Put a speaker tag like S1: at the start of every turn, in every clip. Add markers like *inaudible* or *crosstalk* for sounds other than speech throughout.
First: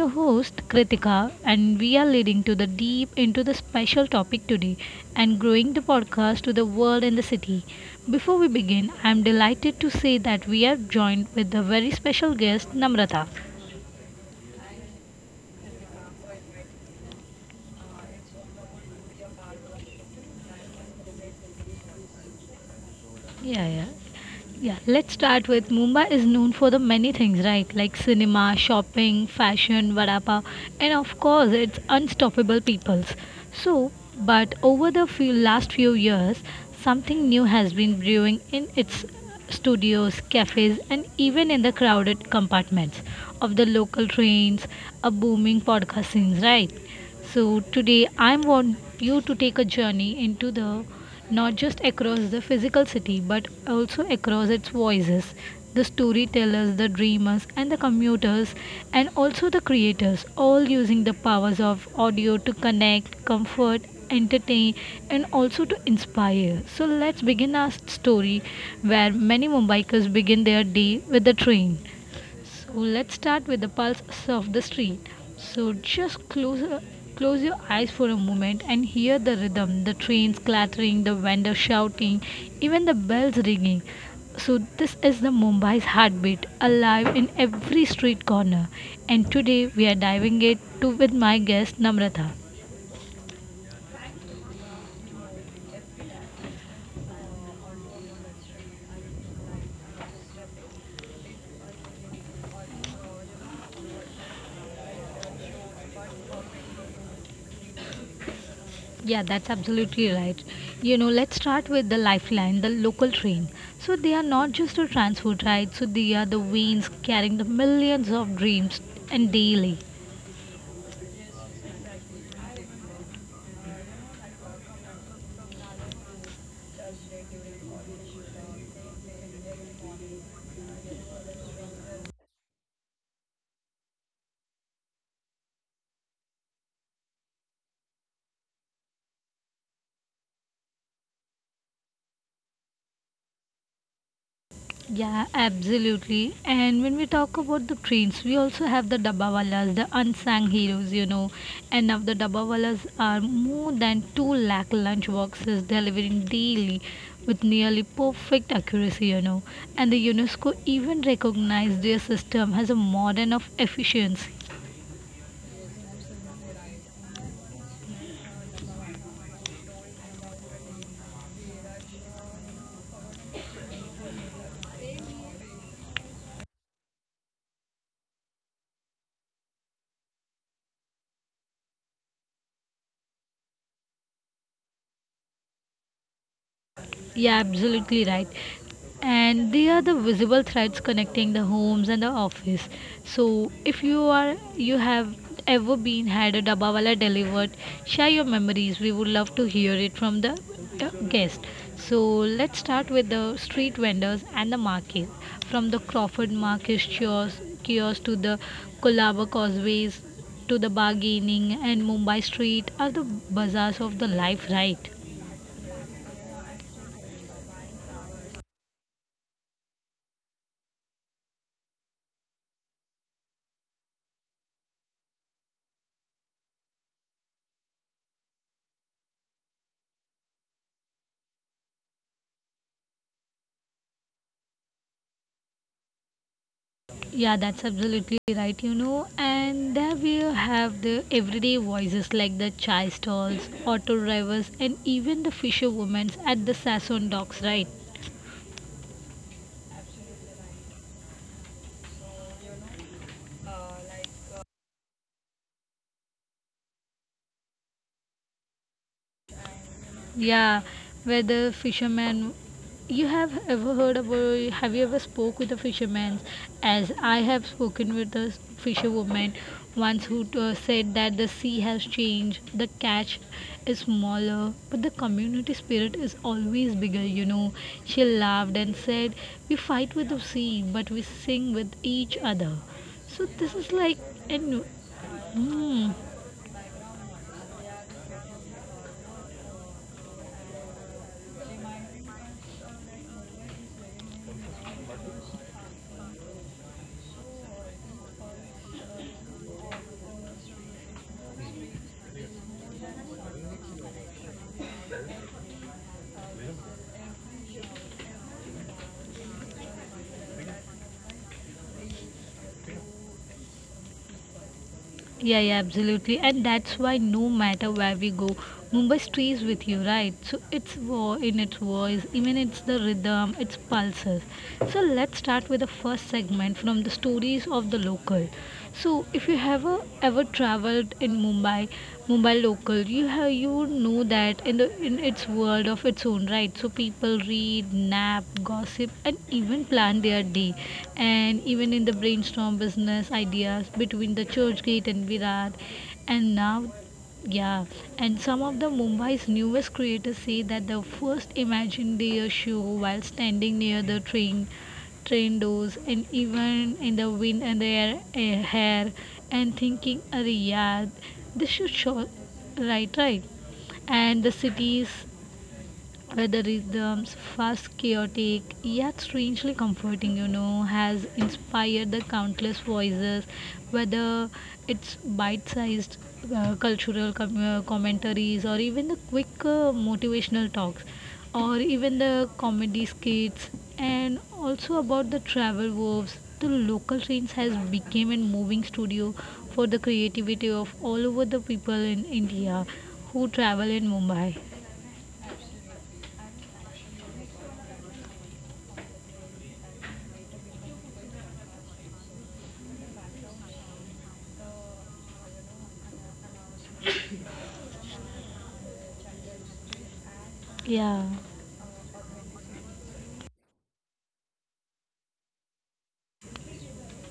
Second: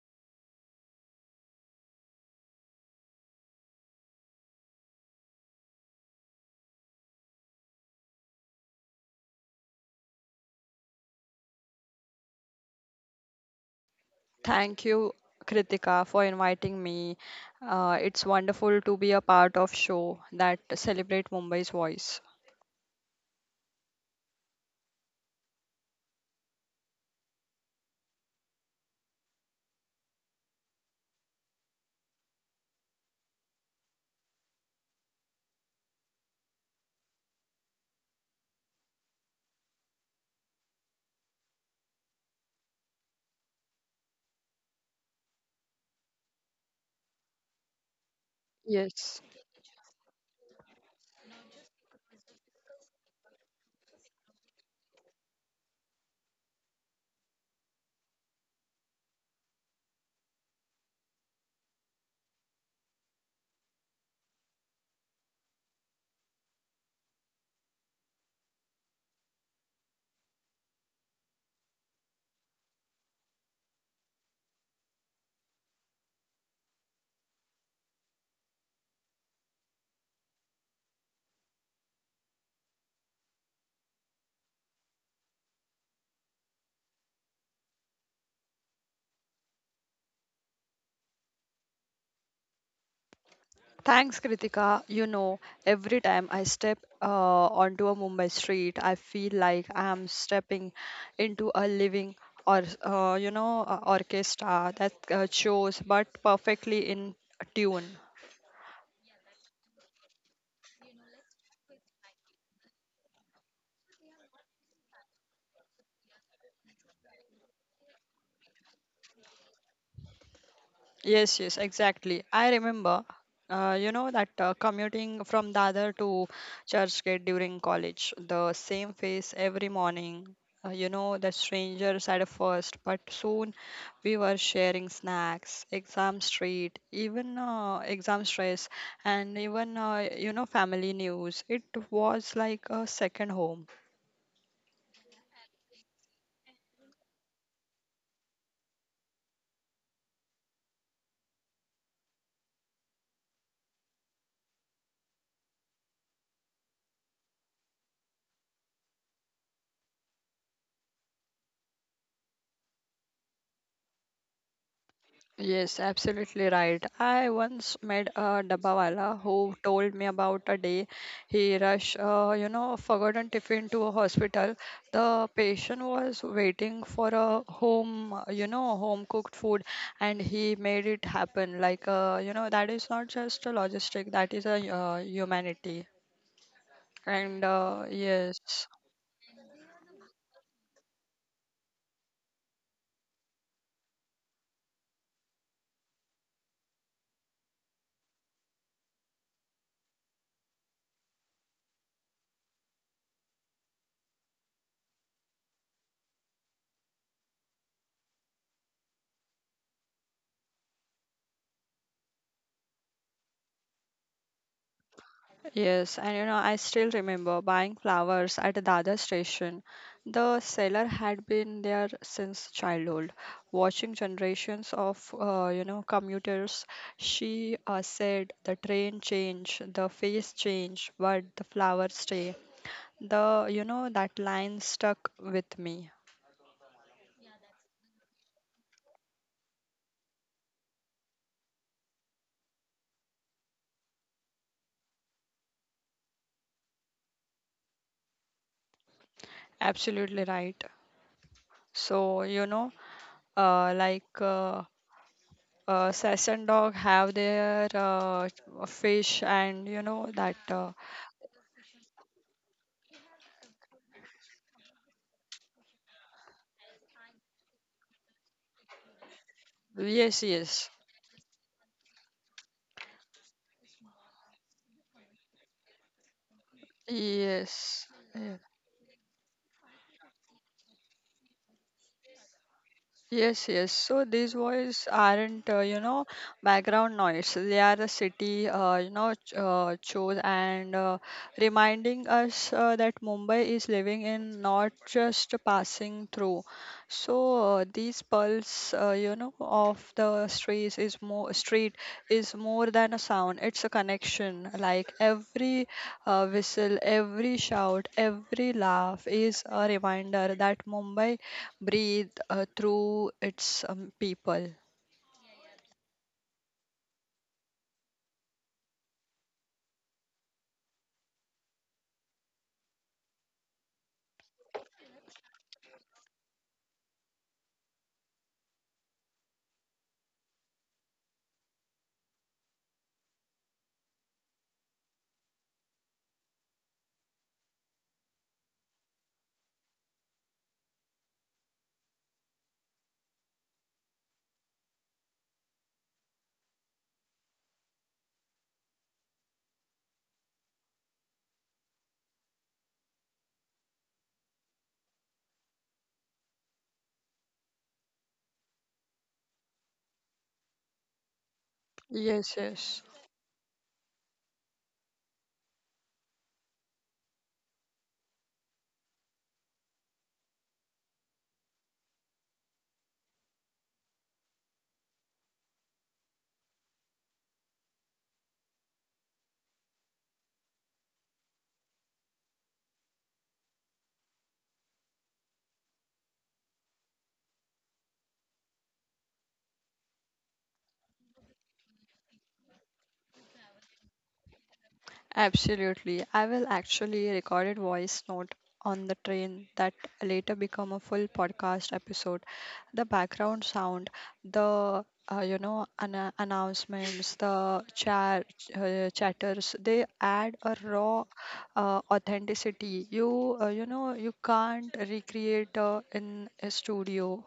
S1: your host Kritika, and we are leading to the deep into the special topic today and growing the podcast to the world and the city. Before we begin, I'm delighted to say that we are joined with a very special guest, Namrata.
S2: Thank you, Kritika, for inviting me. It's wonderful to be a part of show that celebrate Mumbai's voice.
S1: Yeah, yeah. Yeah, let's start with Mumbai is known for the many things, right? Like cinema, shopping, fashion, vada pav, and of course, it's unstoppable peoples. So, but over the few years, something new has been brewing in its studios, cafes, and even in the crowded compartments of the local trains, a booming podcast scene, right? So, today I want
S2: Yes.
S1: you to take a journey into the not just across the physical city but also across its voices, the storytellers, the dreamers, and the commuters, and also the creators, all using the powers of audio to connect, comfort, entertain, and also to inspire. So, let's begin our story where many Mumbaikers begin their day with the train. So let's start with the pulse of the street. So just close your eyes for a moment and hear the rhythm, the trains clattering, the vendors shouting, even the bells ringing. So this is the Mumbai's heartbeat, alive in every street corner. And today we are diving it to with my guest Namrata.
S2: Thanks, Kritika. You know, every time I step onto a Mumbai street, I feel like I am stepping into a living or a orchestra that shows but perfectly in tune.
S1: Yeah, that's absolutely right. You know, let's start with the lifeline, the local train. So they are not just a transport, right? So they are the veins carrying the millions of dreams and daily.
S2: Yes, yes, exactly. I remember, you know, that commuting from Dadar to Churchgate during college, the same face every morning. The strangers at first, but soon we were sharing snacks, exam street, even exam stress, and even, family news. It was like a second home.
S1: Yeah, absolutely. And when we talk about the trains, we also have the Dabbawalas, the unsung heroes, And now the Dabbawalas are more than 2 lakh lunch boxes delivering daily with nearly perfect accuracy, And the UNESCO even recognized their system as a modern of efficiency.
S2: Yes, absolutely right. I once met a dabbawala who told me about a day he rushed, forgotten tiffin to a hospital. The patient was waiting for a home, home cooked food, and he made it happen. Like, that is not just a logistic, that is a humanity. And
S1: Yeah, absolutely right.
S2: yes.
S1: And they are the visible threads connecting the homes and the office. So if you have ever been had a dabawala delivered, share your memories. We would love to hear it from the guest. So let's start with the street vendors and the market. From the Crawford Market kiosk to the Kolaba causeways to the bargaining and Mumbai street are the bazaars of the life, right?
S2: Yes, and you know, I still remember buying flowers at Dada station. The seller had been there since childhood, watching generations of commuters. She said the train change, the face change, but the flowers stay. The you know that line stuck with me.
S1: Yeah, that's absolutely right, you know. And there we have the everyday voices like the chai stalls, auto drivers, and even the fisherwomen at the Sassoon docks, right?
S2: Absolutely right. So you know, uh, like uh, Sass and Dog have their fish, and you know that.
S1: Yeah, where the fisherman. You have ever heard about? Have you ever spoke with a fisherman? As I have spoken with a fisherwoman once
S2: Yes,
S1: who
S2: yes,
S1: said that the sea has changed, the catch is smaller, but the community spirit is always bigger. You know,
S2: yes,
S1: she
S2: yeah.
S1: laughed and said, "We fight with the sea, but we sing with each other." So
S2: Yes,
S1: this
S2: yes.
S1: is
S2: So
S1: like,
S2: these
S1: and
S2: voices aren't,
S1: mm,
S2: background noise. They are the city, chose and reminding us that Mumbai is living in, not just passing through. So these pulse of the streets is more than a sound. It's a connection. Like every whistle, every shout, every laugh is a reminder that Mumbai breathe through its people.
S1: yeah, yeah, absolutely. And that's why no matter where we go, Mumbai stays with you, right? So it's wo- in its voice, even it's the rhythm, its pulses. So let's start with the first segment from the stories of the local. So if you have ever traveled in Mumbai, Mumbai local, you have you know that in the in its world of its own, right? So people read, nap, gossip, and even plan their day, and even in the brainstorm business ideas between the Churchgate and Virat, and now yeah, and some of the Mumbai's newest creators say that the first imagined their show while standing near the train doors, and even in the wind and their hair, and thinking, "Arey yeah, this should show
S2: Yes, yes,
S1: right, right." And the cities where the rhythms, fast, chaotic, yet strangely comforting, you know, has inspired the countless voices, whether it's bite sized cultural commentaries or even the quick motivational talks or even the comedy skits and also about the travel wars, the local trains has become a moving studio for the creativity of all over the people in India who travel in Mumbai,
S2: absolutely. I will actually recorded voice note on the train that later become a full podcast episode. The background sound, the announcements, the chatters, they add a raw
S1: yeah.
S2: authenticity. You know you can't recreate in a studio.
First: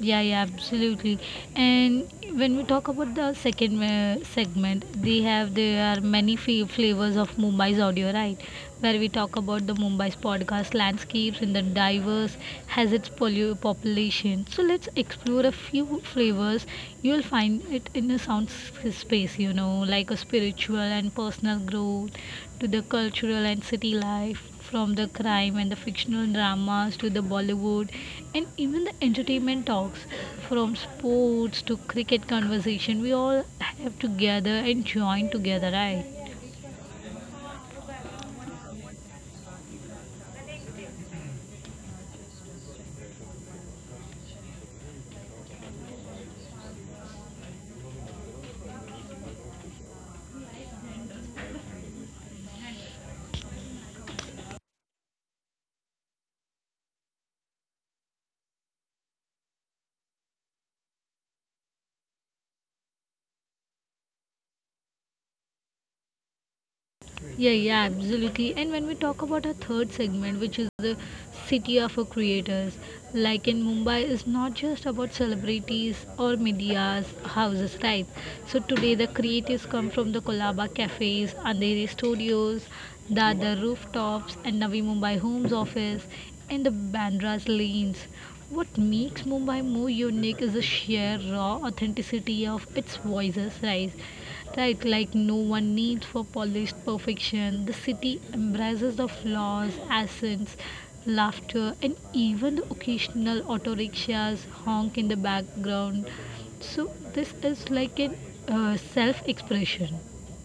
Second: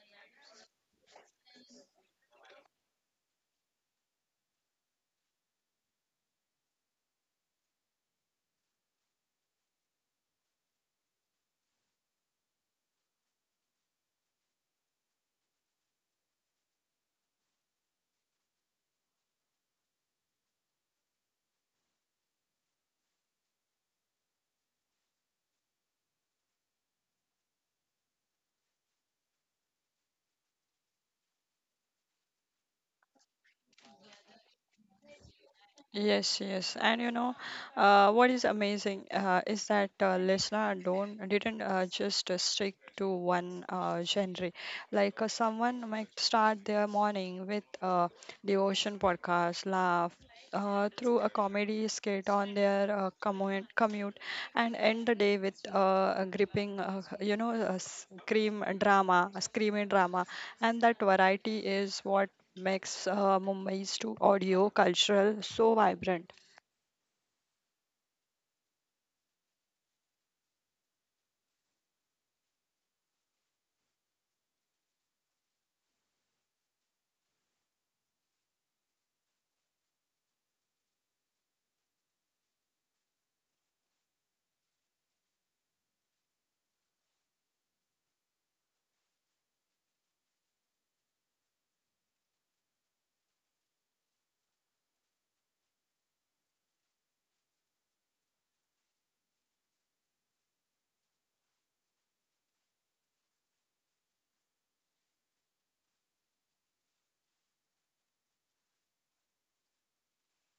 S1: Yeah, yeah, absolutely. And when we talk about the second segment, they have there are many flavors of Mumbai's audio, right? Where we talk about the Mumbai's podcast landscapes and the diverse has its population. So let's explore a few flavors. You'll find it in the sound space, you know, like a spiritual and personal growth to the cultural and city life, from the crime and the fictional dramas to the Bollywood and even the entertainment talks, from sports to cricket conversation, we all have to gather and join together, right?
S2: Yes, yes, and you know, what is amazing is that listener don't didn't just stick to one genre. Like someone might start their morning with a devotion podcast, laugh through a comedy skit on their commute, and end the day with a gripping, you know, a scream drama, a screaming drama, and that variety is what makes Mumbai's to audio cultural so vibrant.
S1: Yeah, yeah, absolutely. And when we talk about our third segment, which is the city of our creators, like in Mumbai, is not just about celebrities or media's houses, right? So today the creatives come from the Kolaba cafes, Andheri studios, Dadar rooftops, and Navi Mumbai Homes office, and the Bandra's lanes. What makes Mumbai more unique is the sheer raw authenticity of its voices, right? Right, like no one needs for polished perfection. The city embraces the flaws, accents, laughter, and even the occasional auto rickshaws honk in the background. So this is like an self expression.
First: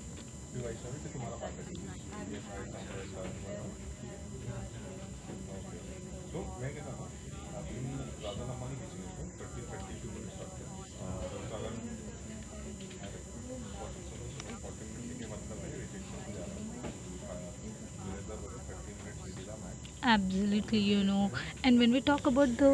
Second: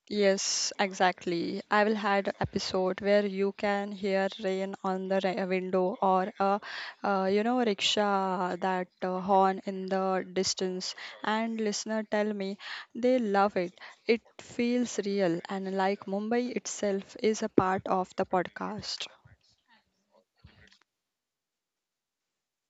S2: Yes, exactly. I will had a episode where you can hear rain on the window or a, rickshaw that horn in the distance, and listener tell me they love it. It feels real and like Mumbai itself is a part of the podcast.
S1: Absolutely, you know. And when we talk about the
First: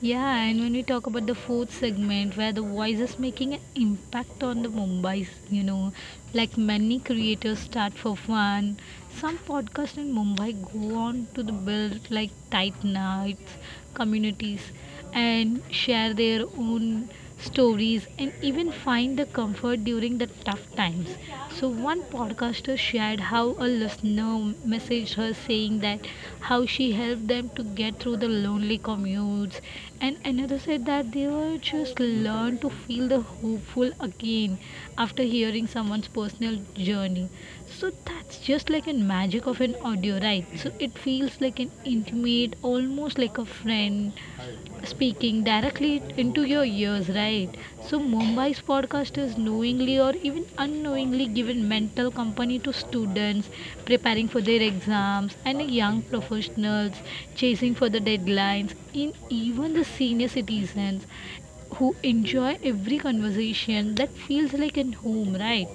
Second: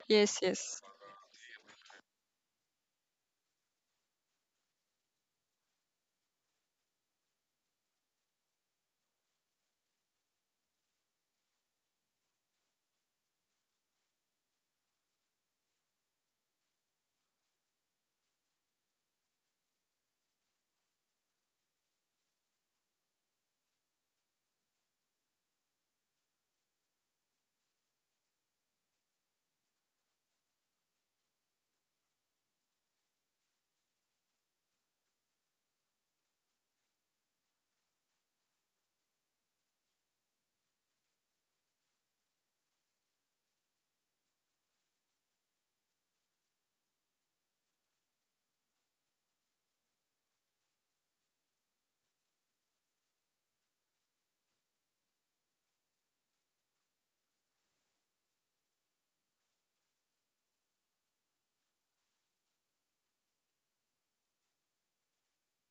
S1: yeah,
S2: Yes,
S1: and when
S2: yes.
S1: we talk about the fourth segment, where the voice is making an impact on the Mumbai's, you know, like many creators start for fun. Some podcasts in Mumbai go on to the build like tight nights, communities, and share their own stories and even find the comfort during the tough times. So, one podcaster shared how a listener messaged her saying that how she helped them to get through the lonely commutes, and another said that they were just learn to feel the hopeful again after hearing someone's personal journey. So, that's just like a magic of an audio, right? So, it feels like an intimate, almost like a friend speaking directly into your ears, right? So, Mumbai's podcast is knowingly or even unknowingly given mental company to students preparing for their exams and young professionals chasing for the deadlines, in even the senior citizens who enjoy every conversation that feels like an home, right?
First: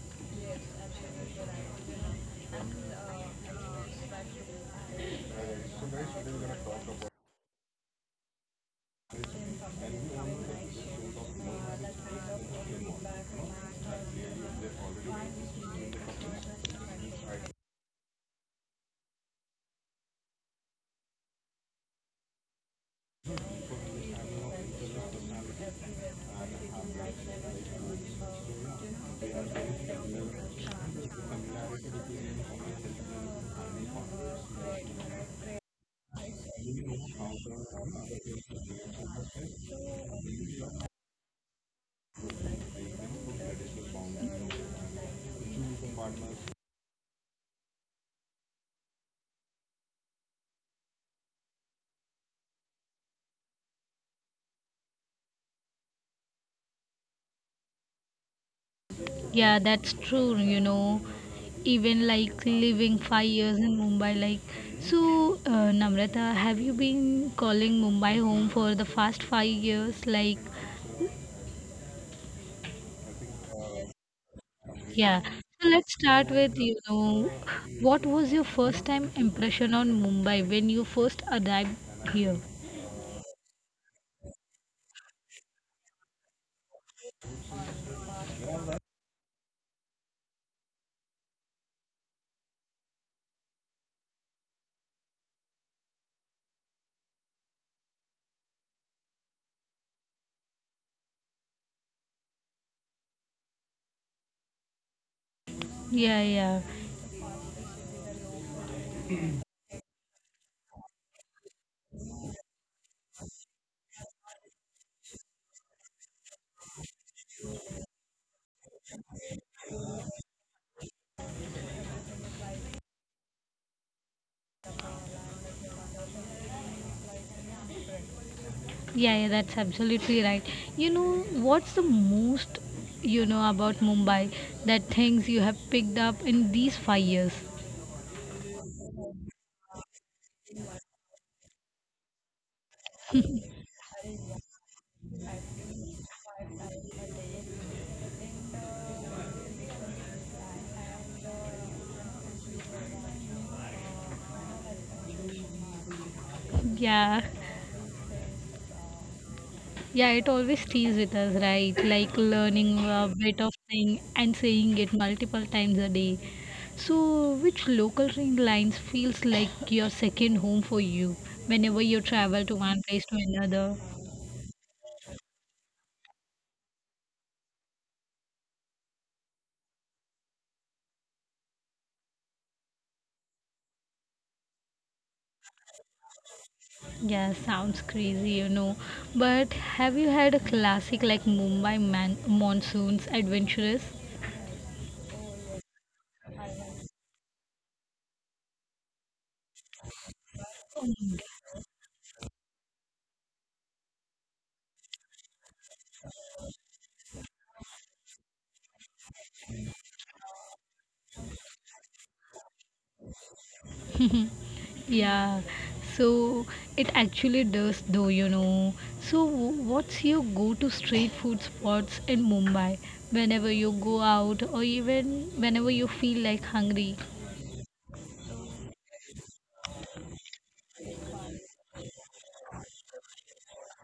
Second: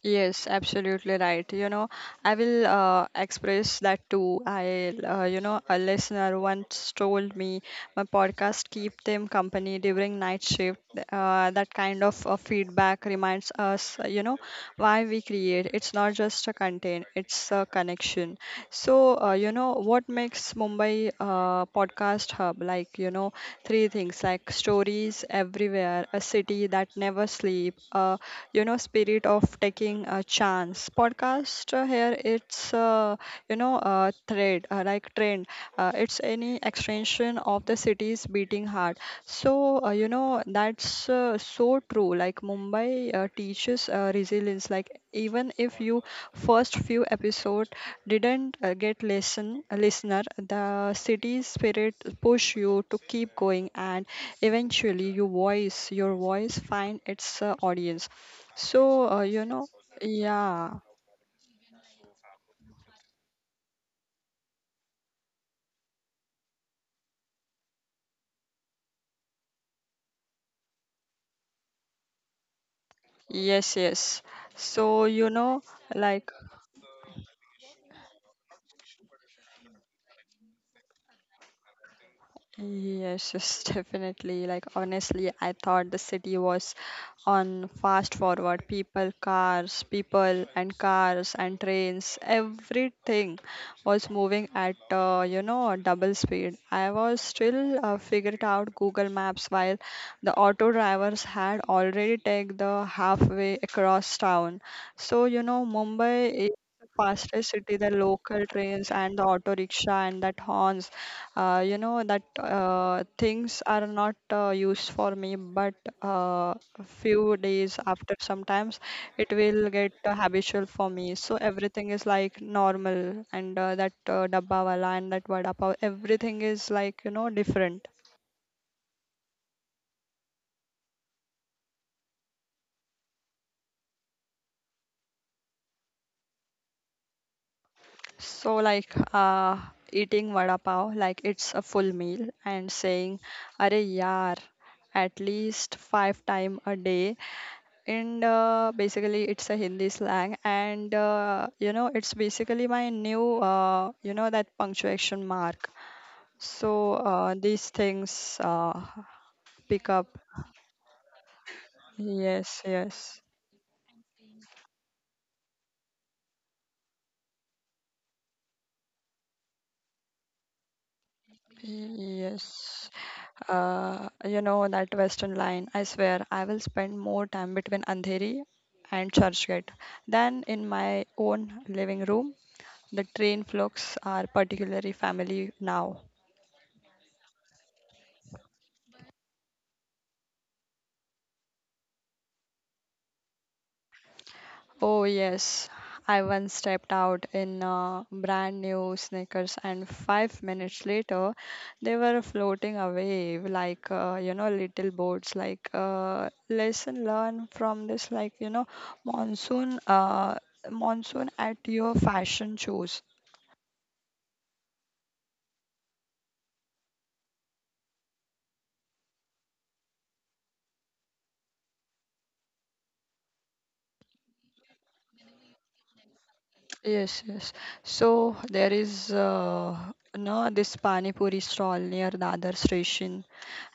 S2: Yes, absolutely right. You know, I will express that too. A listener once told me my podcast keep them company during night shift. That kind of feedback reminds us, why we create. It's not just a content; it's a connection. So, what makes Mumbai podcast hub? Like, you know, three things like stories everywhere, a city that never sleep, a you know spirit of taking a chance podcast here it's you know thread like trend it's any extension of the city's beating heart. So that's so true. Like Mumbai teaches resilience. Like even if you first few episode didn't get listen a listener, the city's spirit push you to keep going, and eventually your voice find its audience. So,
S1: Yeah, that's true, you
S2: yeah,
S1: know. Even like living 5 years in Mumbai, like so, Namrata, have you been calling Mumbai home for the past 5 years? Like,
S2: yes, yes. So,
S1: yeah.
S2: you know,
S1: So let's start
S2: like
S1: with, you know, what was your first time impression on Mumbai when you first arrived here?
S2: yes, yes, *laughs* definitely. Like, honestly, I thought the city was on fast forward. People, cars, people, and cars, and trains, everything was moving at, double speed. I was still figured out Google Maps while the auto drivers had already taken the halfway across town. So, you know,
S1: Yeah,
S2: Mumbai is
S1: yeah,
S2: the fastest city, the local trains and the auto rickshaw and that horns you know that things are not used for me, but uh, a few days after, sometimes it will get habitual for me. So everything is like normal, and that dabba wala and that vada pav, everything is like you know different.
S1: yeah, that's absolutely right. You know, what's the most you know about Mumbai that things you have picked up in these 5 years?
S2: So like eating vada pav, like it's a full meal, and saying, "Arey yaar." at least 5 time a day, and basically it's a Hindi slang, and it's basically my new that punctuation mark. So
S1: Yeah.
S2: these things pick
S1: Yeah,
S2: up.
S1: it always stays with us, right? Like
S2: Yes,
S1: learning a
S2: yes,
S1: bit of thing and saying it multiple times a day. So, which local train lines feels like your second home for you whenever you travel to one
S2: yes.
S1: place to another?
S2: That Western line. I swear I will spend more time between Andheri and Churchgate than in my own living room. The train flocks are particularly family now.
S1: Yeah, sounds crazy, you know. But have you had a classic like Mumbai monsoons adventurous?
S2: Oh, yes. I once stepped out in brand new sneakers, and 5 minutes later, they were floating away like, little boats. Like, lesson learned from this, like, you know, monsoon, uh, monsoon at your fashion shows.
S1: Yeah, so it actually does, though, you know. So, what's your go to street food spots in Mumbai whenever you go out or even whenever you feel like hungry?
S2: Yes, yes. So, there is, no, this Pani Puri stall near Dadar station,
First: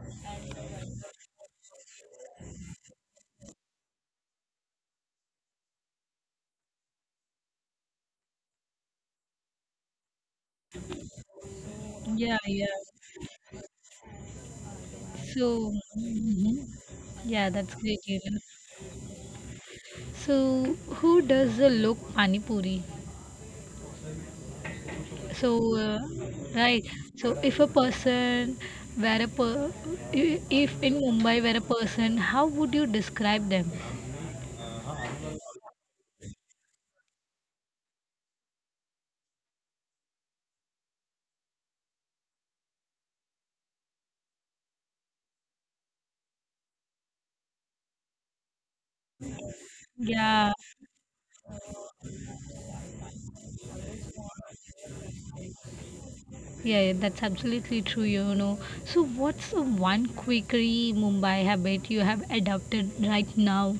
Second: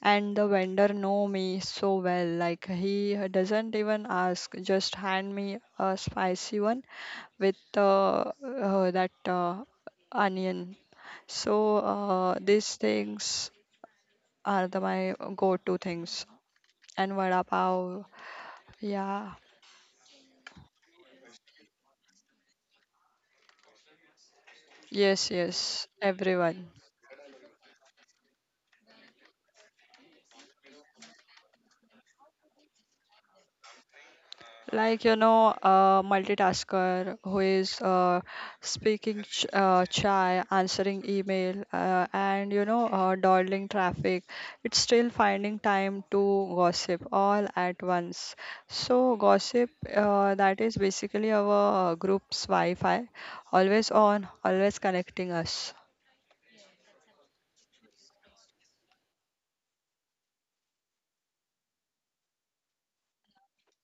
S2: and the vendor know me so well like he doesn't even ask, just hand me a spicy one with that onion. So
S1: Yeah, yeah.
S2: these things are the my go-to
S1: So,
S2: things,
S1: mhm.
S2: and vada
S1: Yeah, that's
S2: pav.
S1: great, you know.
S2: Yeah.
S1: So, who does the look pani puri?
S2: Yes, yes,
S1: So,
S2: everyone.
S1: right. So, if a person were a per, I- if in Mumbai were a person, how would you describe them?
S2: Like you know a multitasker who is speaking chai, answering email and you know dawdling traffic, it's still finding time to gossip all at once. So gossip,
S1: Yeah.
S2: that is basically our group's wi-fi, always on, always connecting us.
S1: Yeah, yeah, that's absolutely true, you know. So, what's the one quickie Mumbai habit you have adopted right now?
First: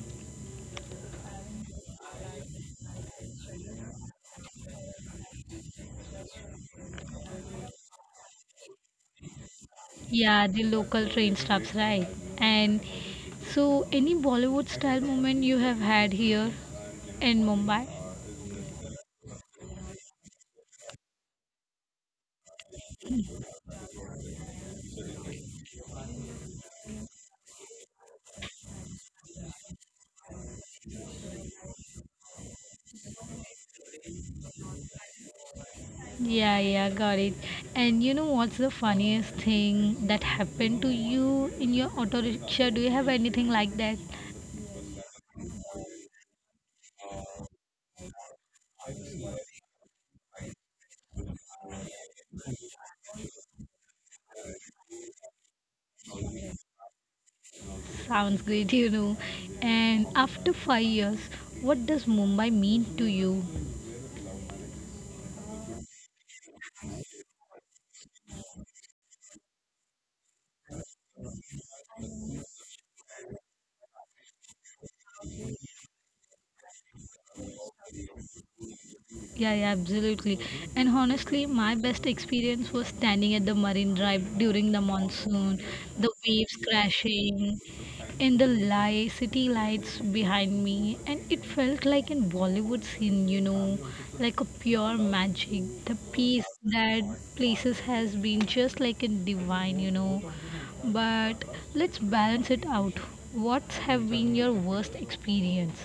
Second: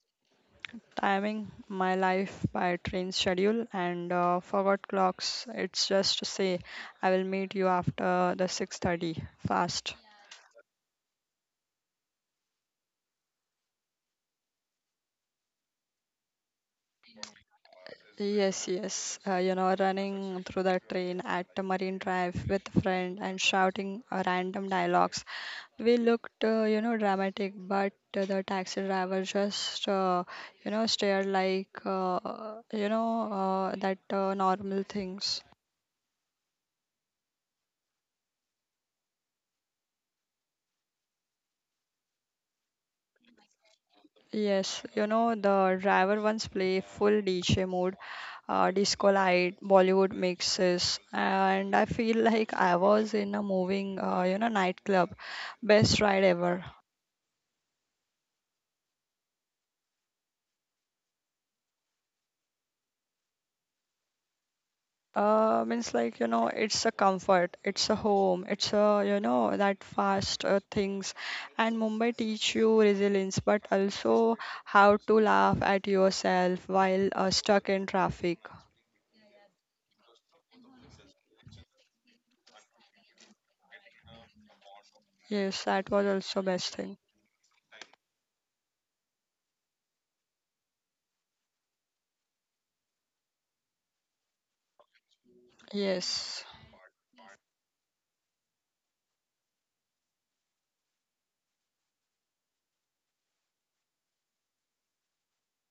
S2: Timing my life by train schedule and forgot clocks, it's just to say I will meet you after the 6:30 fast.
S1: Yeah, the local train stops, right? And so, any Bollywood style moment you have had here in Mumbai?
S2: Yes, yes, running through the train at the marine drive with a friend and shouting random dialogues. We looked dramatic, but the taxi driver just stared like you know that normal things.
S1: Yeah, yeah, got it. And you know what's the funniest thing that happened to you in your auto rickshaw? Do you have anything like that?
S2: Yes, you know, the driver once play full DJ mode, disco light, Bollywood mixes, and I feel *laughs* like I was in a moving, nightclub. Best ride ever.
S1: Sounds great, you know. And after 5 years, what does Mumbai mean to you?
S2: Means like, you know, it's a comfort, it's a home, it's a, you know, that fast things. And Mumbai teach you resilience, but also how to laugh at yourself while stuck in traffic.
S1: Yeah, yeah, absolutely. And honestly, my best experience was standing at the marine drive during the monsoon,
S2: Yes, that
S1: the
S2: was also
S1: waves
S2: best thing.
S1: crashing, and the city lights behind me. And it felt like in Bollywood scene, you know, like a pure magic. The peace
S2: Yes.
S1: that places has been just like in divine, you know. But let's balance it out. What have been your worst experience?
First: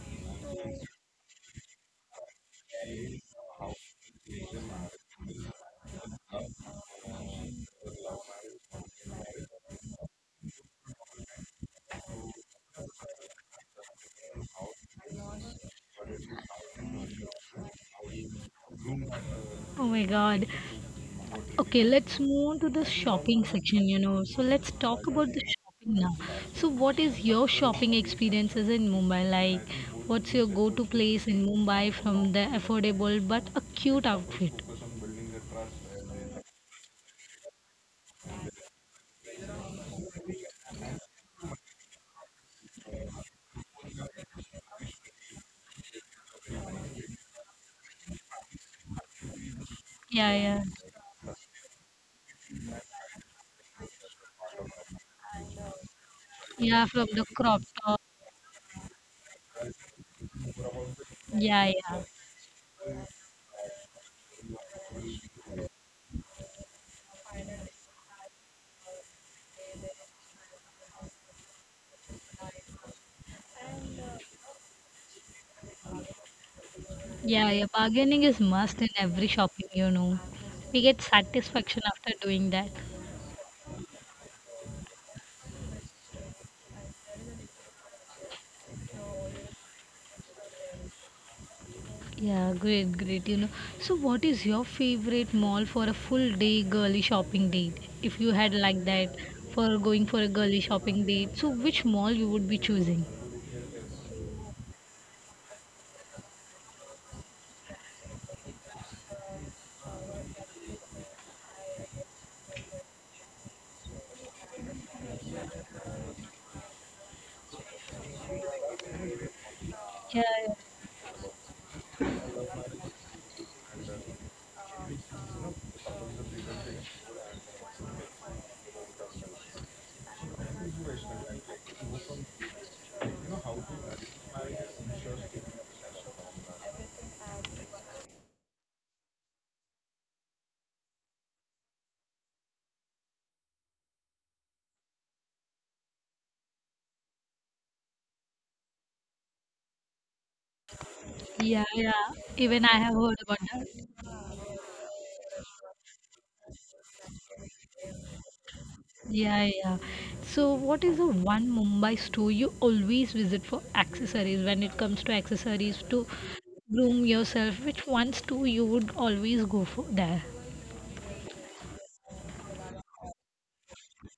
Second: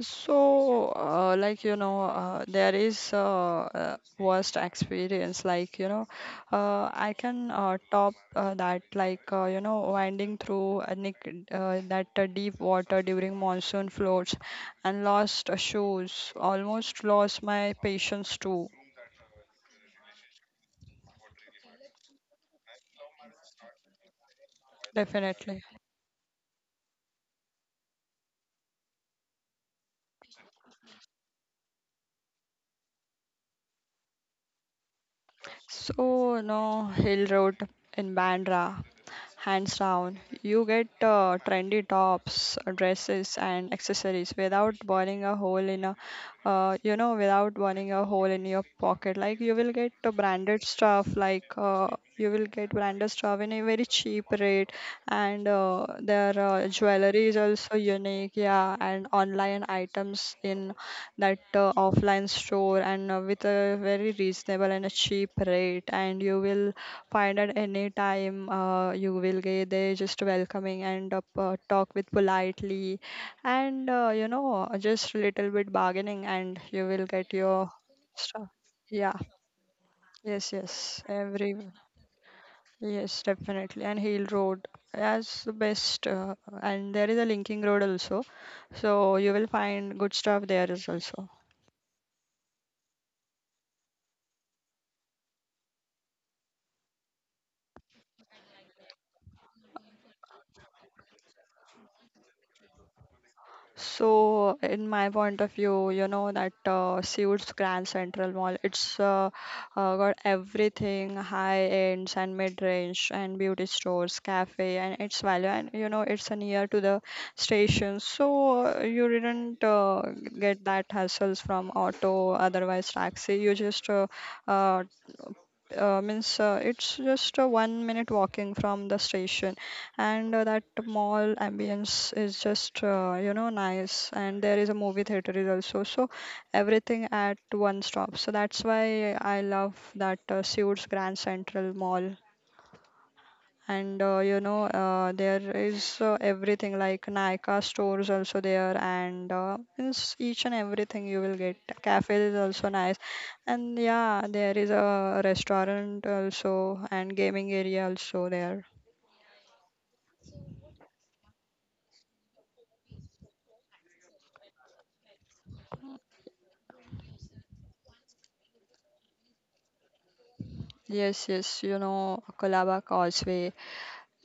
S2: So, like you know, there is worst experience. Like you know, I can top that. Like winding through a nick, that deep water during monsoon floods, and lost shoes. Almost lost my patience too.
S1: Oh my god. Okay, let's move on to the shopping section, you know. So let's talk about the
S2: Definitely.
S1: shopping now. So what is your shopping experiences in Mumbai like? What's your go-to place in Mumbai from the affordable but a cute outfit?
S2: So, no, hill road in Bandra, hands down. You get trendy tops, dresses, and accessories without burning a hole in a, without burning a hole in your pocket. Like you will get
S1: Yeah,
S2: branded
S1: yeah.
S2: stuff, like you will get branded stuff in a very cheap rate, and their
S1: Yeah, from
S2: jewelry
S1: the
S2: is
S1: crop
S2: also
S1: top.
S2: unique. Yeah, and online items in that
S1: Yeah, yeah.
S2: offline store and with a very reasonable and a cheap rate, and you will find at any time you will get. They just welcoming and talk with politely, and just little bit bargaining and you will get
S1: Yeah,
S2: your
S1: yeah. Bargaining is
S2: stuff.
S1: must in
S2: Yeah.
S1: every shopping, you know.
S2: Yes, yes,
S1: We get
S2: every
S1: satisfaction after doing that.
S2: yes. Definitely, and hill road as the best, and there is a linking road also, so you will find good stuff there is also.
S1: Yeah, great, great. You know, so what is your favorite mall for a full day girly shopping date? If you had like that for going for a girly shopping date, so which mall you would be choosing?
S2: So, in my point of view, you know that Suits Grand Central Mall, it's got everything high ends and mid range and beauty stores, cafe, and its value. And you know, it's near to the station, so you didn't
S1: Yeah,
S2: get that hassles from auto, otherwise taxi. You just uh, means it's just a 1 minute walking from the station, and that mall ambience is just nice, and there is a movie theater is also. So everything at one stop, so that's why I love that Seoul's grand central mall. And there is everything like Nykaa stores also there, and it's each and everything you will get.
S1: yeah,
S2: Cafe
S1: yeah.
S2: is also
S1: Even
S2: nice,
S1: I have heard about
S2: and
S1: that.
S2: yeah, there is a restaurant also and gaming area also there.
S1: Yeah, yeah. So what is the one Mumbai store you always visit for accessories when it comes to accessories to groom yourself? Which one store you would always go for there?
S2: Yes, yes, you know, Colaba Causeway.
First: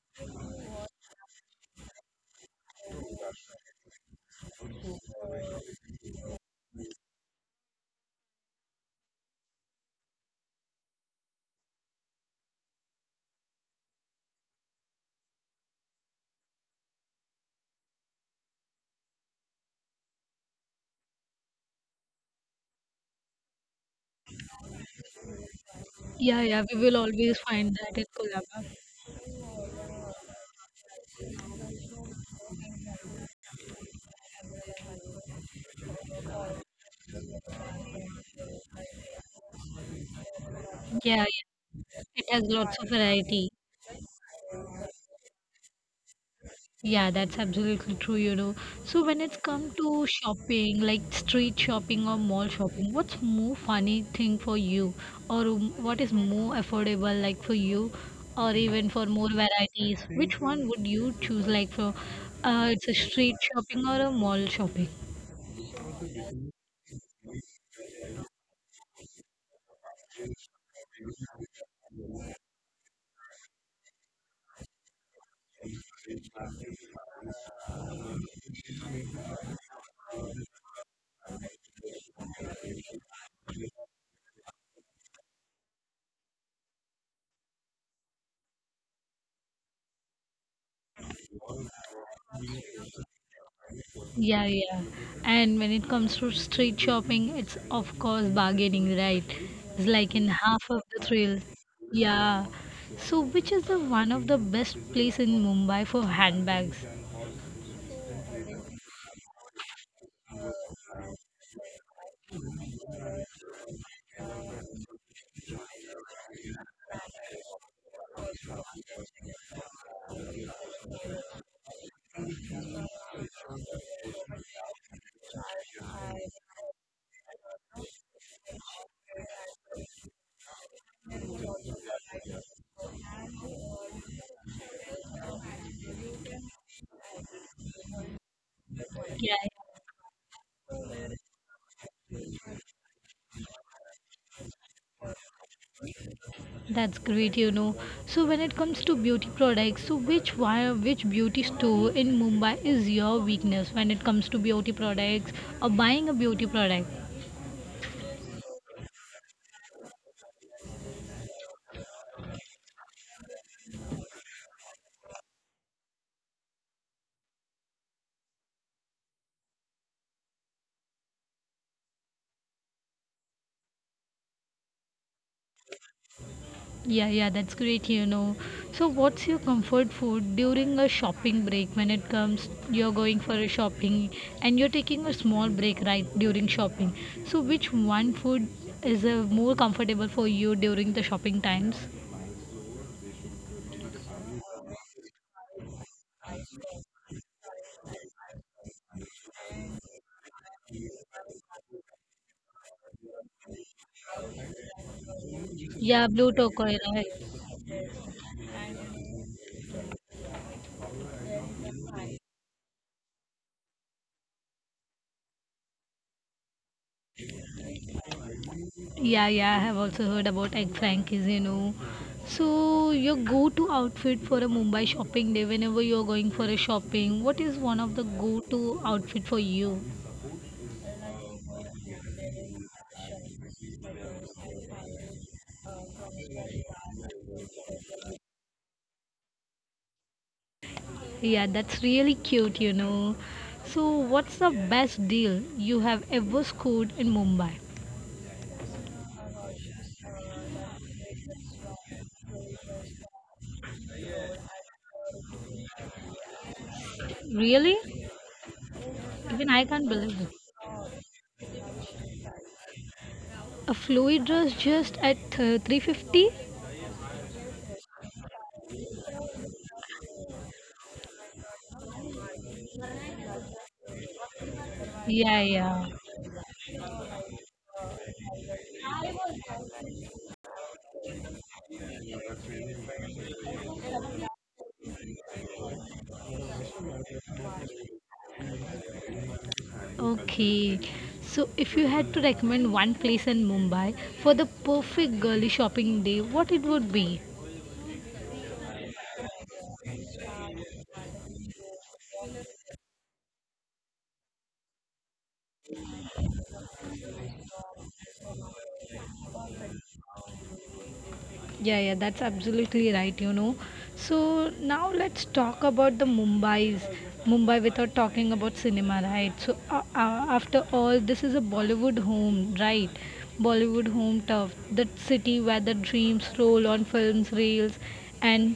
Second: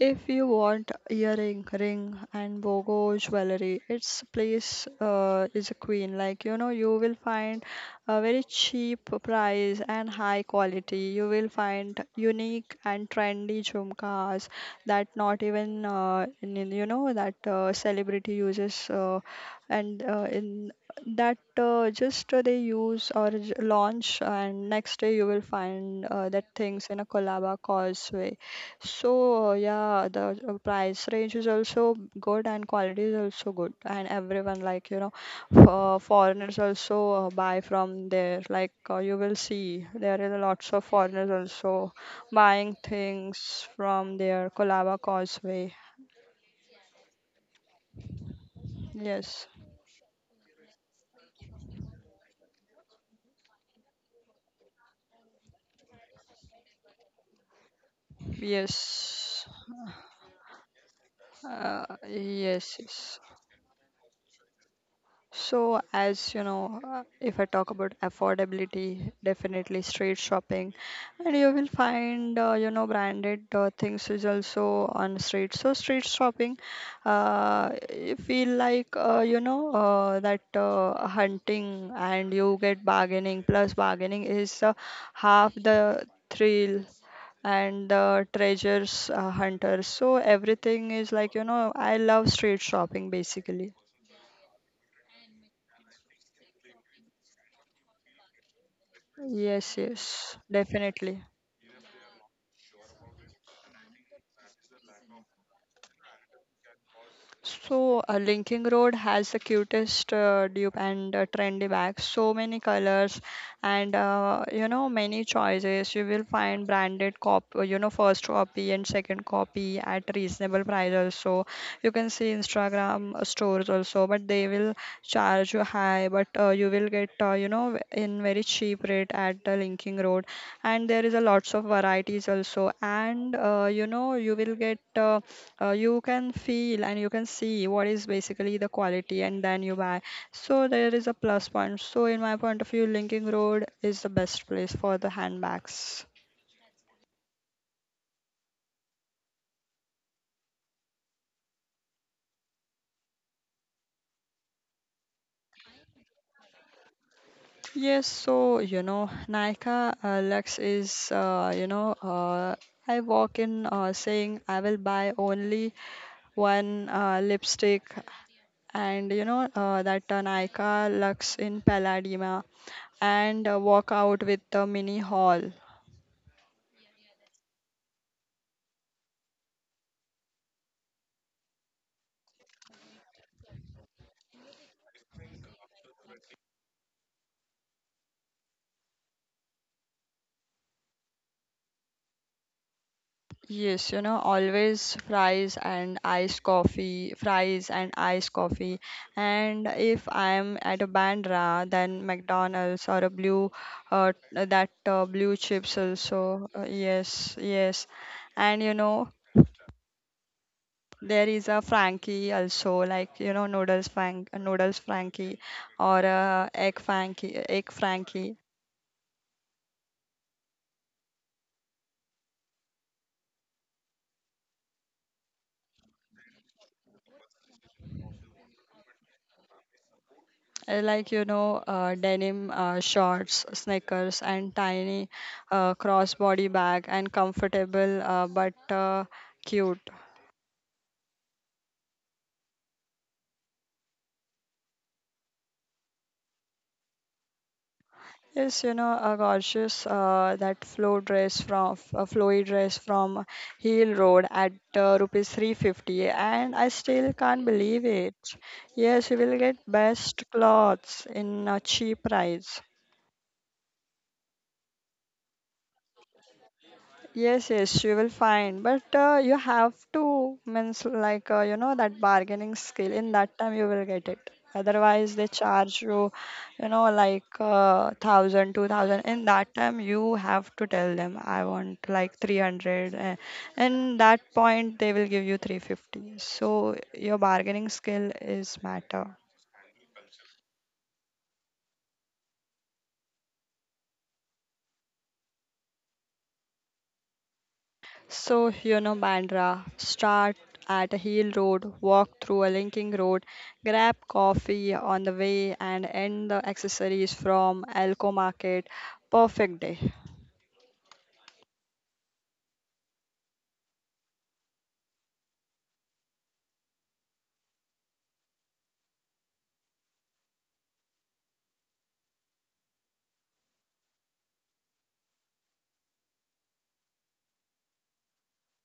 S2: If you want earring, ring, and bogo jewelry, its place is a queen. Like you know, you will find a very cheap price and high quality. You will find unique and trendy jhumkas that not even in- you know that celebrity uses, and in that just they use or launch, and next day you will find
S1: Yeah,
S2: that
S1: yeah, we
S2: things
S1: will
S2: in a
S1: always
S2: Colaba
S1: find that in
S2: causeway.
S1: Colaba.
S2: So, yeah, the price range is also good and quality is also good. And everyone, like, you know, for foreigners also buy from there. Like, you will see there are lots of
S1: Yeah,
S2: foreigners
S1: yeah.
S2: also
S1: It has lots
S2: buying
S1: of variety.
S2: things from their Colaba Causeway.
S1: Yeah, that's absolutely true. So when it's
S2: Yes,
S1: come to shopping, like street shopping or mall shopping, what's more funny thing for you? Or what is more affordable like for you? Or even for more
S2: yes,
S1: varieties? Which one would you choose like for
S2: yes,
S1: it's a
S2: yes.
S1: street shopping or a mall shopping?
S2: So, as you know, if I talk about affordability, definitely street shopping, and you will find you know branded things is also on street. So, street shopping, you feel like you know that hunting and you get bargaining. Plus, bargaining is half the thrill and the treasures hunters. So, everything is like you know I love street shopping basically.
S1: Yeah, yeah. And when it comes to street shopping, it's of course bargaining, right?
S2: Yes,
S1: It's like in
S2: yes,
S1: half of the
S2: definitely.
S1: thrill. Yeah. So which is the one of the best place in Mumbai for handbags?
S2: So, Linking Road has the cutest dupe and trendy bags. So many colors and you know many choices. You will find branded you know, first copy and second copy at reasonable price also. You can see Instagram stores also, but they will charge you high, but you will get you know in very cheap rate at the Linking Road. And there is a lots of varieties also, and you know you will get. You can feel and you can see what is basically the quality
S1: Yeah,
S2: and
S1: yeah.
S2: then you buy. So there is a plus point. So in my point of view Linking Road is the best place for the handbags.
S1: that's great, you know. So when it comes to beauty products, so which one, which beauty store in Mumbai is your weakness when it comes to beauty products or buying a beauty product?
S2: Yes, so you know Nika Lux is I walk in saying I will buy only one lipstick, and you know that Nika Lux in Paladima, and walk out with the mini haul.
S1: Yeah, yeah, that's great. So, what's your comfort food during a shopping break when it comes you're going for a shopping and you're taking a small break right during shopping? So, which one food is more comfortable for you during the shopping times?
S2: Yes, you know, always fries and iced coffee, fries and iced coffee. And if I'm at a Bandra, then McDonald's or a blue, that blue chips
S1: Yeah, blue
S2: also.
S1: turquoise, right?
S2: Yes, yes. And you know, there is a Frankie also, like you know, noodles Frankie, or a egg Frankie, egg Frankie.
S1: Yeah, yeah, I have also heard about egg frankies, you know. So, your go-to outfit for a Mumbai shopping day whenever you're going for a shopping, what is one of the go-to outfit for you?
S2: I like you know denim shorts sneakers and tiny crossbody bag and comfortable but cute.
S1: Yeah, that's really cute. So, what's the best deal you have ever scored in Mumbai?
S2: Yes, you know a gorgeous that flow dress from f- a flowy dress from Heel Road at rupees 350, and I still can't
S1: Really?
S2: believe it. Yes, you will
S1: Even
S2: get
S1: I can't believe
S2: best
S1: it.
S2: clothes in a cheap price.
S1: A fluid dress just at 350?
S2: Yes, yes, she will find. But you have to means like you know that bargaining skill. In that time, you will get it. Otherwise, they
S1: Yeah,
S2: charge
S1: yeah.
S2: you, you know, like thousand, 2,000. In that time, you have to tell them, I want like 300, and that point they will give you 350. So your bargaining skill is matter.
S1: Okay. So, if you had to recommend one place in Mumbai for the perfect girly shopping day, what it would be?
S2: So, you know, Bandra, start at a hill road, walk through a linking road, grab coffee on the way, and end the accessories from Alco Market. Perfect day.
S1: Yeah, yeah, that's absolutely right. So now let's talk about the Mumbai without talking about cinema, right? So after all, this is a Bollywood home, right? Bollywood home turf, the city where the dreams roll on films, reels, and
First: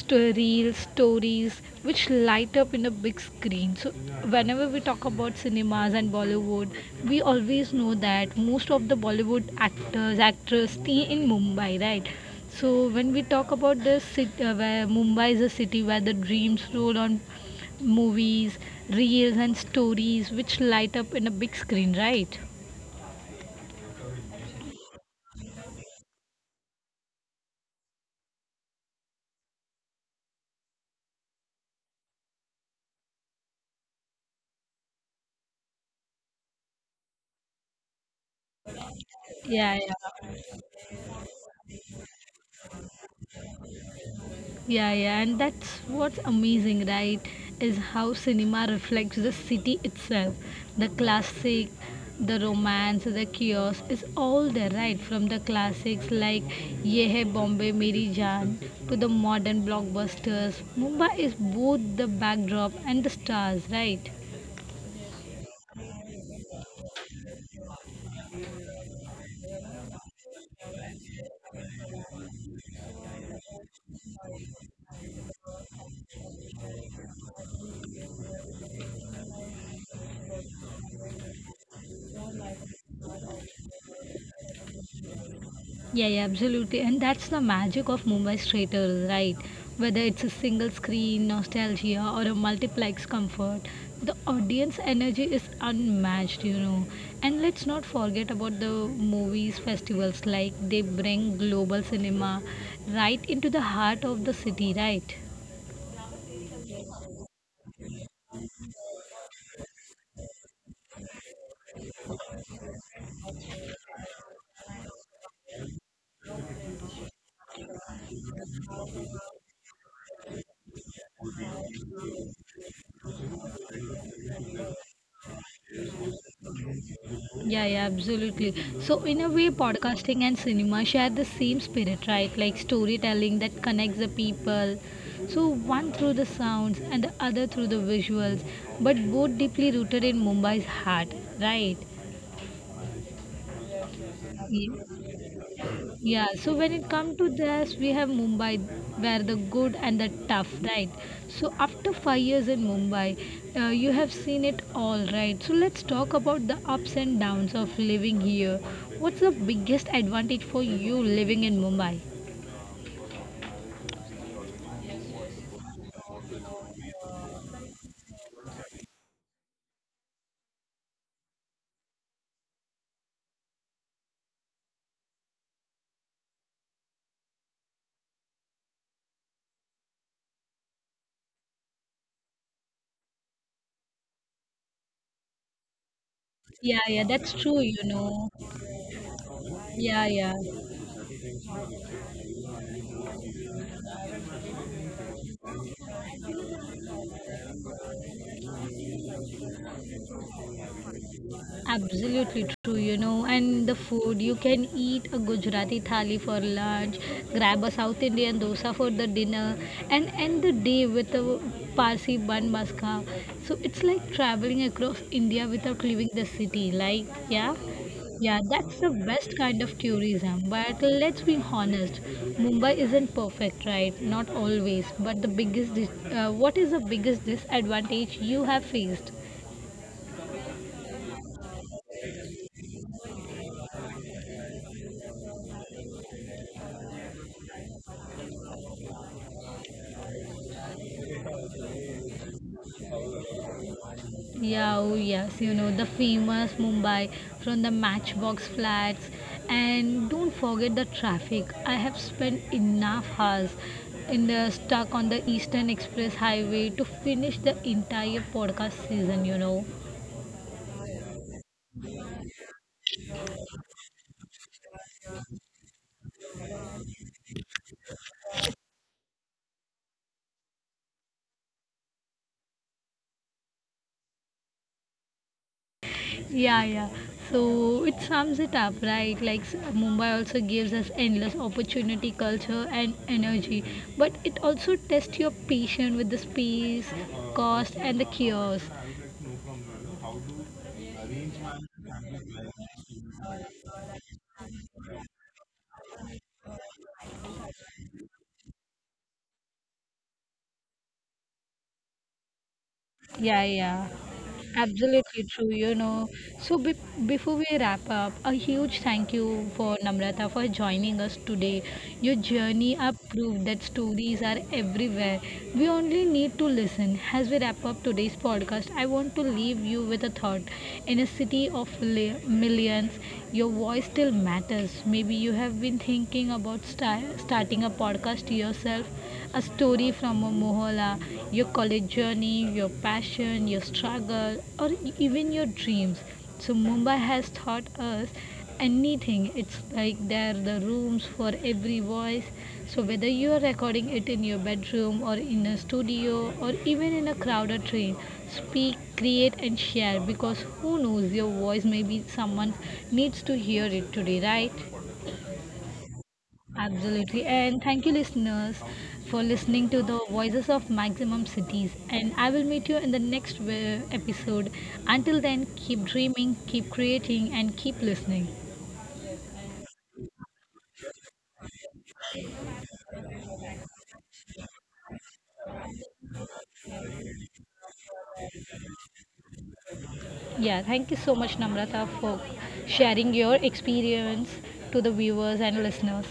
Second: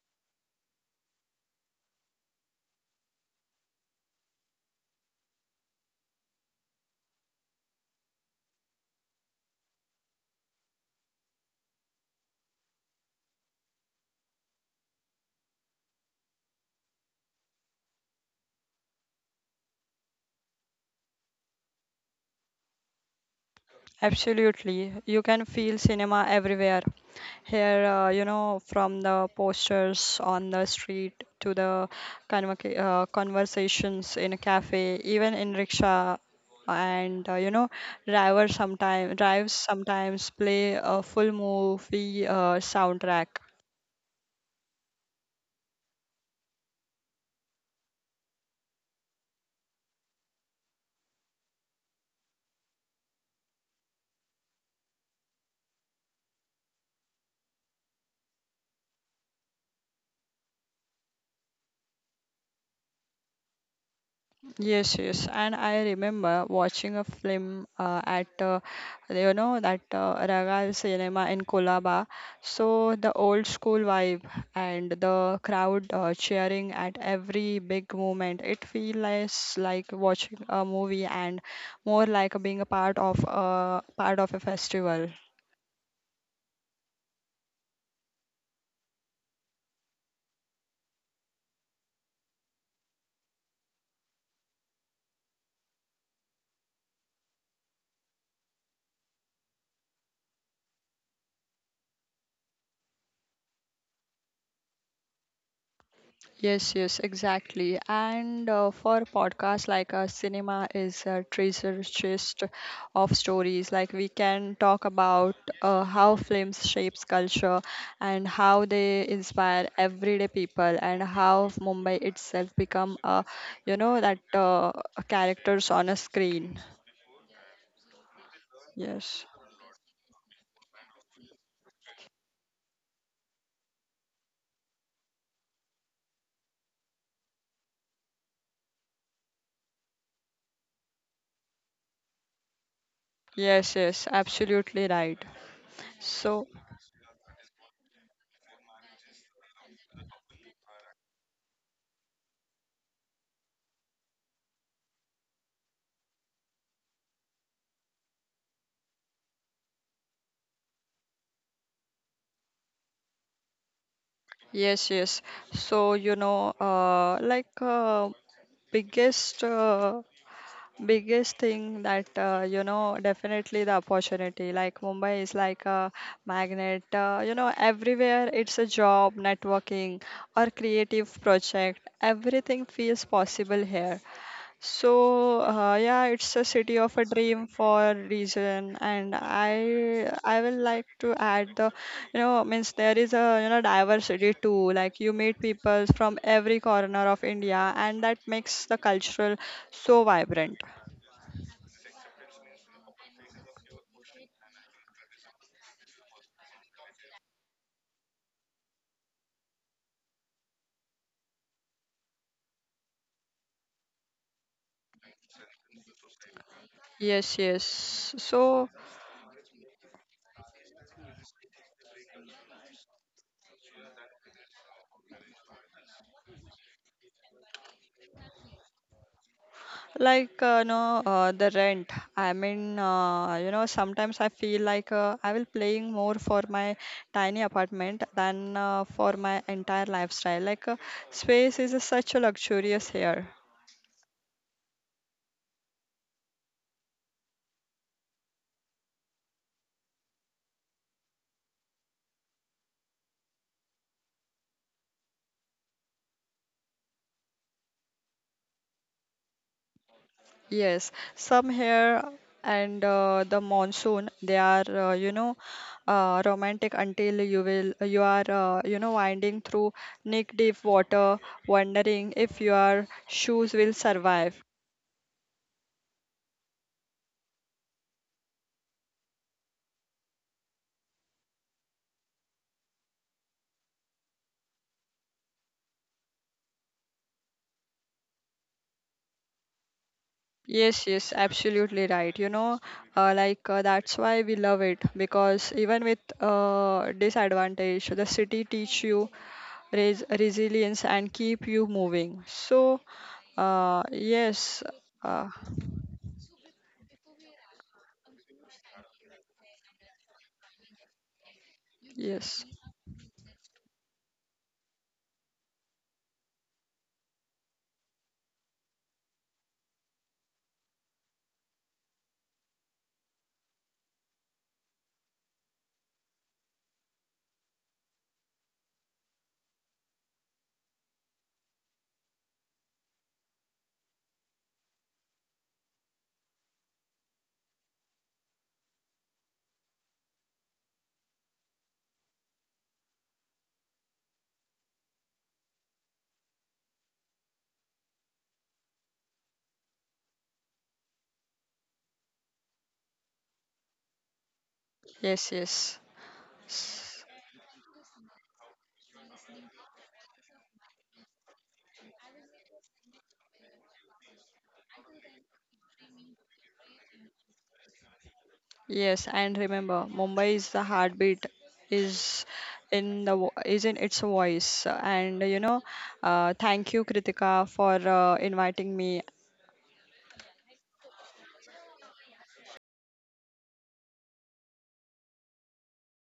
S1: stories, which light up in a big screen. So, whenever we talk about cinemas and Bollywood, we always know that most of the Bollywood actors stay in Mumbai, right? So, when we talk about this city, where Mumbai is a city where the dreams roll on movies, reels, and stories, which light up in a big screen, right?
S2: Absolutely. You can feel cinema everywhere. Here, you know, from the posters on the street to the conversations in a cafe, even in rickshaw, and you know, driver sometimes drives
S1: Yeah, yeah.
S2: sometimes play a full movie soundtrack.
S1: Yeah, yeah, and that's what's amazing, right? Is how cinema reflects the city itself. The classic, the romance, the chaos is all there, right? From the classics like Ye Hai Bombay Meri Jaan to the modern blockbusters, Mumbai is both the backdrop and the stars, right?
S2: Yes, yes, and I remember watching a film at you know that Raga cinema in Kolaba. So the old school vibe and the crowd cheering at every big moment. It feels less like watching a movie and more like being a part of a festival.
S1: Yeah, yeah, absolutely. And that's the magic of Mumbai theatres, right? Whether it's a single screen nostalgia or a multiplex comfort, the audience energy is unmatched. And let's not forget about the movies festivals, like they bring global cinema right into the heart of the city, right?
S2: Yes, yes, exactly. And for podcasts like cinema is a treasure chest of stories. Like we can talk about how films shapes culture and how they inspire everyday people and how Mumbai itself become a, you know, that characters on a screen.
S1: Yeah, yeah, absolutely. So, in
S2: Yes.
S1: a way, podcasting and cinema share the same spirit, right? Like storytelling that connects the people. So, one through the sounds and the other through the visuals, but both deeply rooted in Mumbai's heart, right?
S2: Yes, yes, absolutely right.
S1: Yeah,
S2: So,
S1: so when it comes to this, we have Mumbai, where the good and the tough, right? So after 5 years in Mumbai, you have seen it all, right? So let's talk about the ups and downs of living here. What's the biggest advantage for you living in Mumbai?
S2: yes, yes. So, you know, biggest uh, biggest thing that you know definitely the opportunity. Like Mumbai is like a magnet, you know, everywhere. It's a job, networking, or creative project. Everything feels possible here. So, yeah, it's a city
S1: Yeah,
S2: of a
S1: yeah, that's
S2: dream
S1: true, you
S2: for a
S1: know.
S2: reason. And i
S1: Yeah,
S2: i
S1: yeah.
S2: will like to add the, you know, means there is a, you know, diversity too. Like you meet people from every corner of India, and that makes the cultural so vibrant.
S1: Absolutely true. And the food, you can eat a Gujarati thali for lunch, grab a South Indian dosa for the dinner, and end the day with a Parsi bun maska. So it's like traveling across India without leaving the city. Like,
S2: Yes,
S1: yeah,
S2: yes.
S1: yeah,
S2: So,
S1: that's the best kind of tourism. But let's be honest, Mumbai isn't perfect, right? Not always. But the biggest, what is the biggest disadvantage you have faced?
S2: like, no, the rent. I mean, you know, sometimes I feel like I will paying more for my tiny apartment than for my entire lifestyle. Like, space is a such a luxurious here.
S1: Yeah, oh yes, you know, the famous Mumbai from the Matchbox flats. And don't forget the traffic. I have spent enough hours in the stuck on the Eastern Express Highway to finish the entire podcast season, you know.
S2: Yes, some here, and the monsoon, they are, you know, romantic until you are, you know, winding through neck deep water, wondering if your shoes will survive.
S1: Yeah, yeah. So it sums it up, right? Like Mumbai also gives us endless opportunity, culture, and energy, but it also tests your patience with the space, cost, and the chaos.
S2: Yes, yes, absolutely right. You know, that's why we love it, because even with disadvantage, the city teach you resilience and keep you moving. So,
S1: Yeah,
S2: uh,
S1: yeah.
S2: yes, uh,
S1: Absolutely true. So before we wrap up, a huge thank you for Namrata for joining us today. Your
S2: yes,
S1: journey up proved that stories are everywhere. We only need to listen. As we wrap up today's podcast, I want to leave you with a thought. In a city of millions, your voice still matters. Maybe you have been thinking about starting a podcast yourself a story from a mohalla, your college journey, your passion, your struggle, or even your dreams. So Mumbai has taught us anything. It's like there are the rooms for every voice. So whether you are recording it in your bedroom or in a studio or even in a crowded train, speak, create and share because who knows your voice maybe someone needs to hear it today, right?
S2: yes, yes, S-
S1: Absolutely. And thank you, listeners, for listening to the voices of maximum cities. And I will meet you in the next episode. Until then, keep dreaming, keep creating, and keep listening.
S2: yes. And remember, Mumbai is the heartbeat, is in the is in its voice. And you know, thank you, Kritika, for inviting me
S1: Yeah, thank you so much, Namrata, for sharing your experience to the viewers and listeners.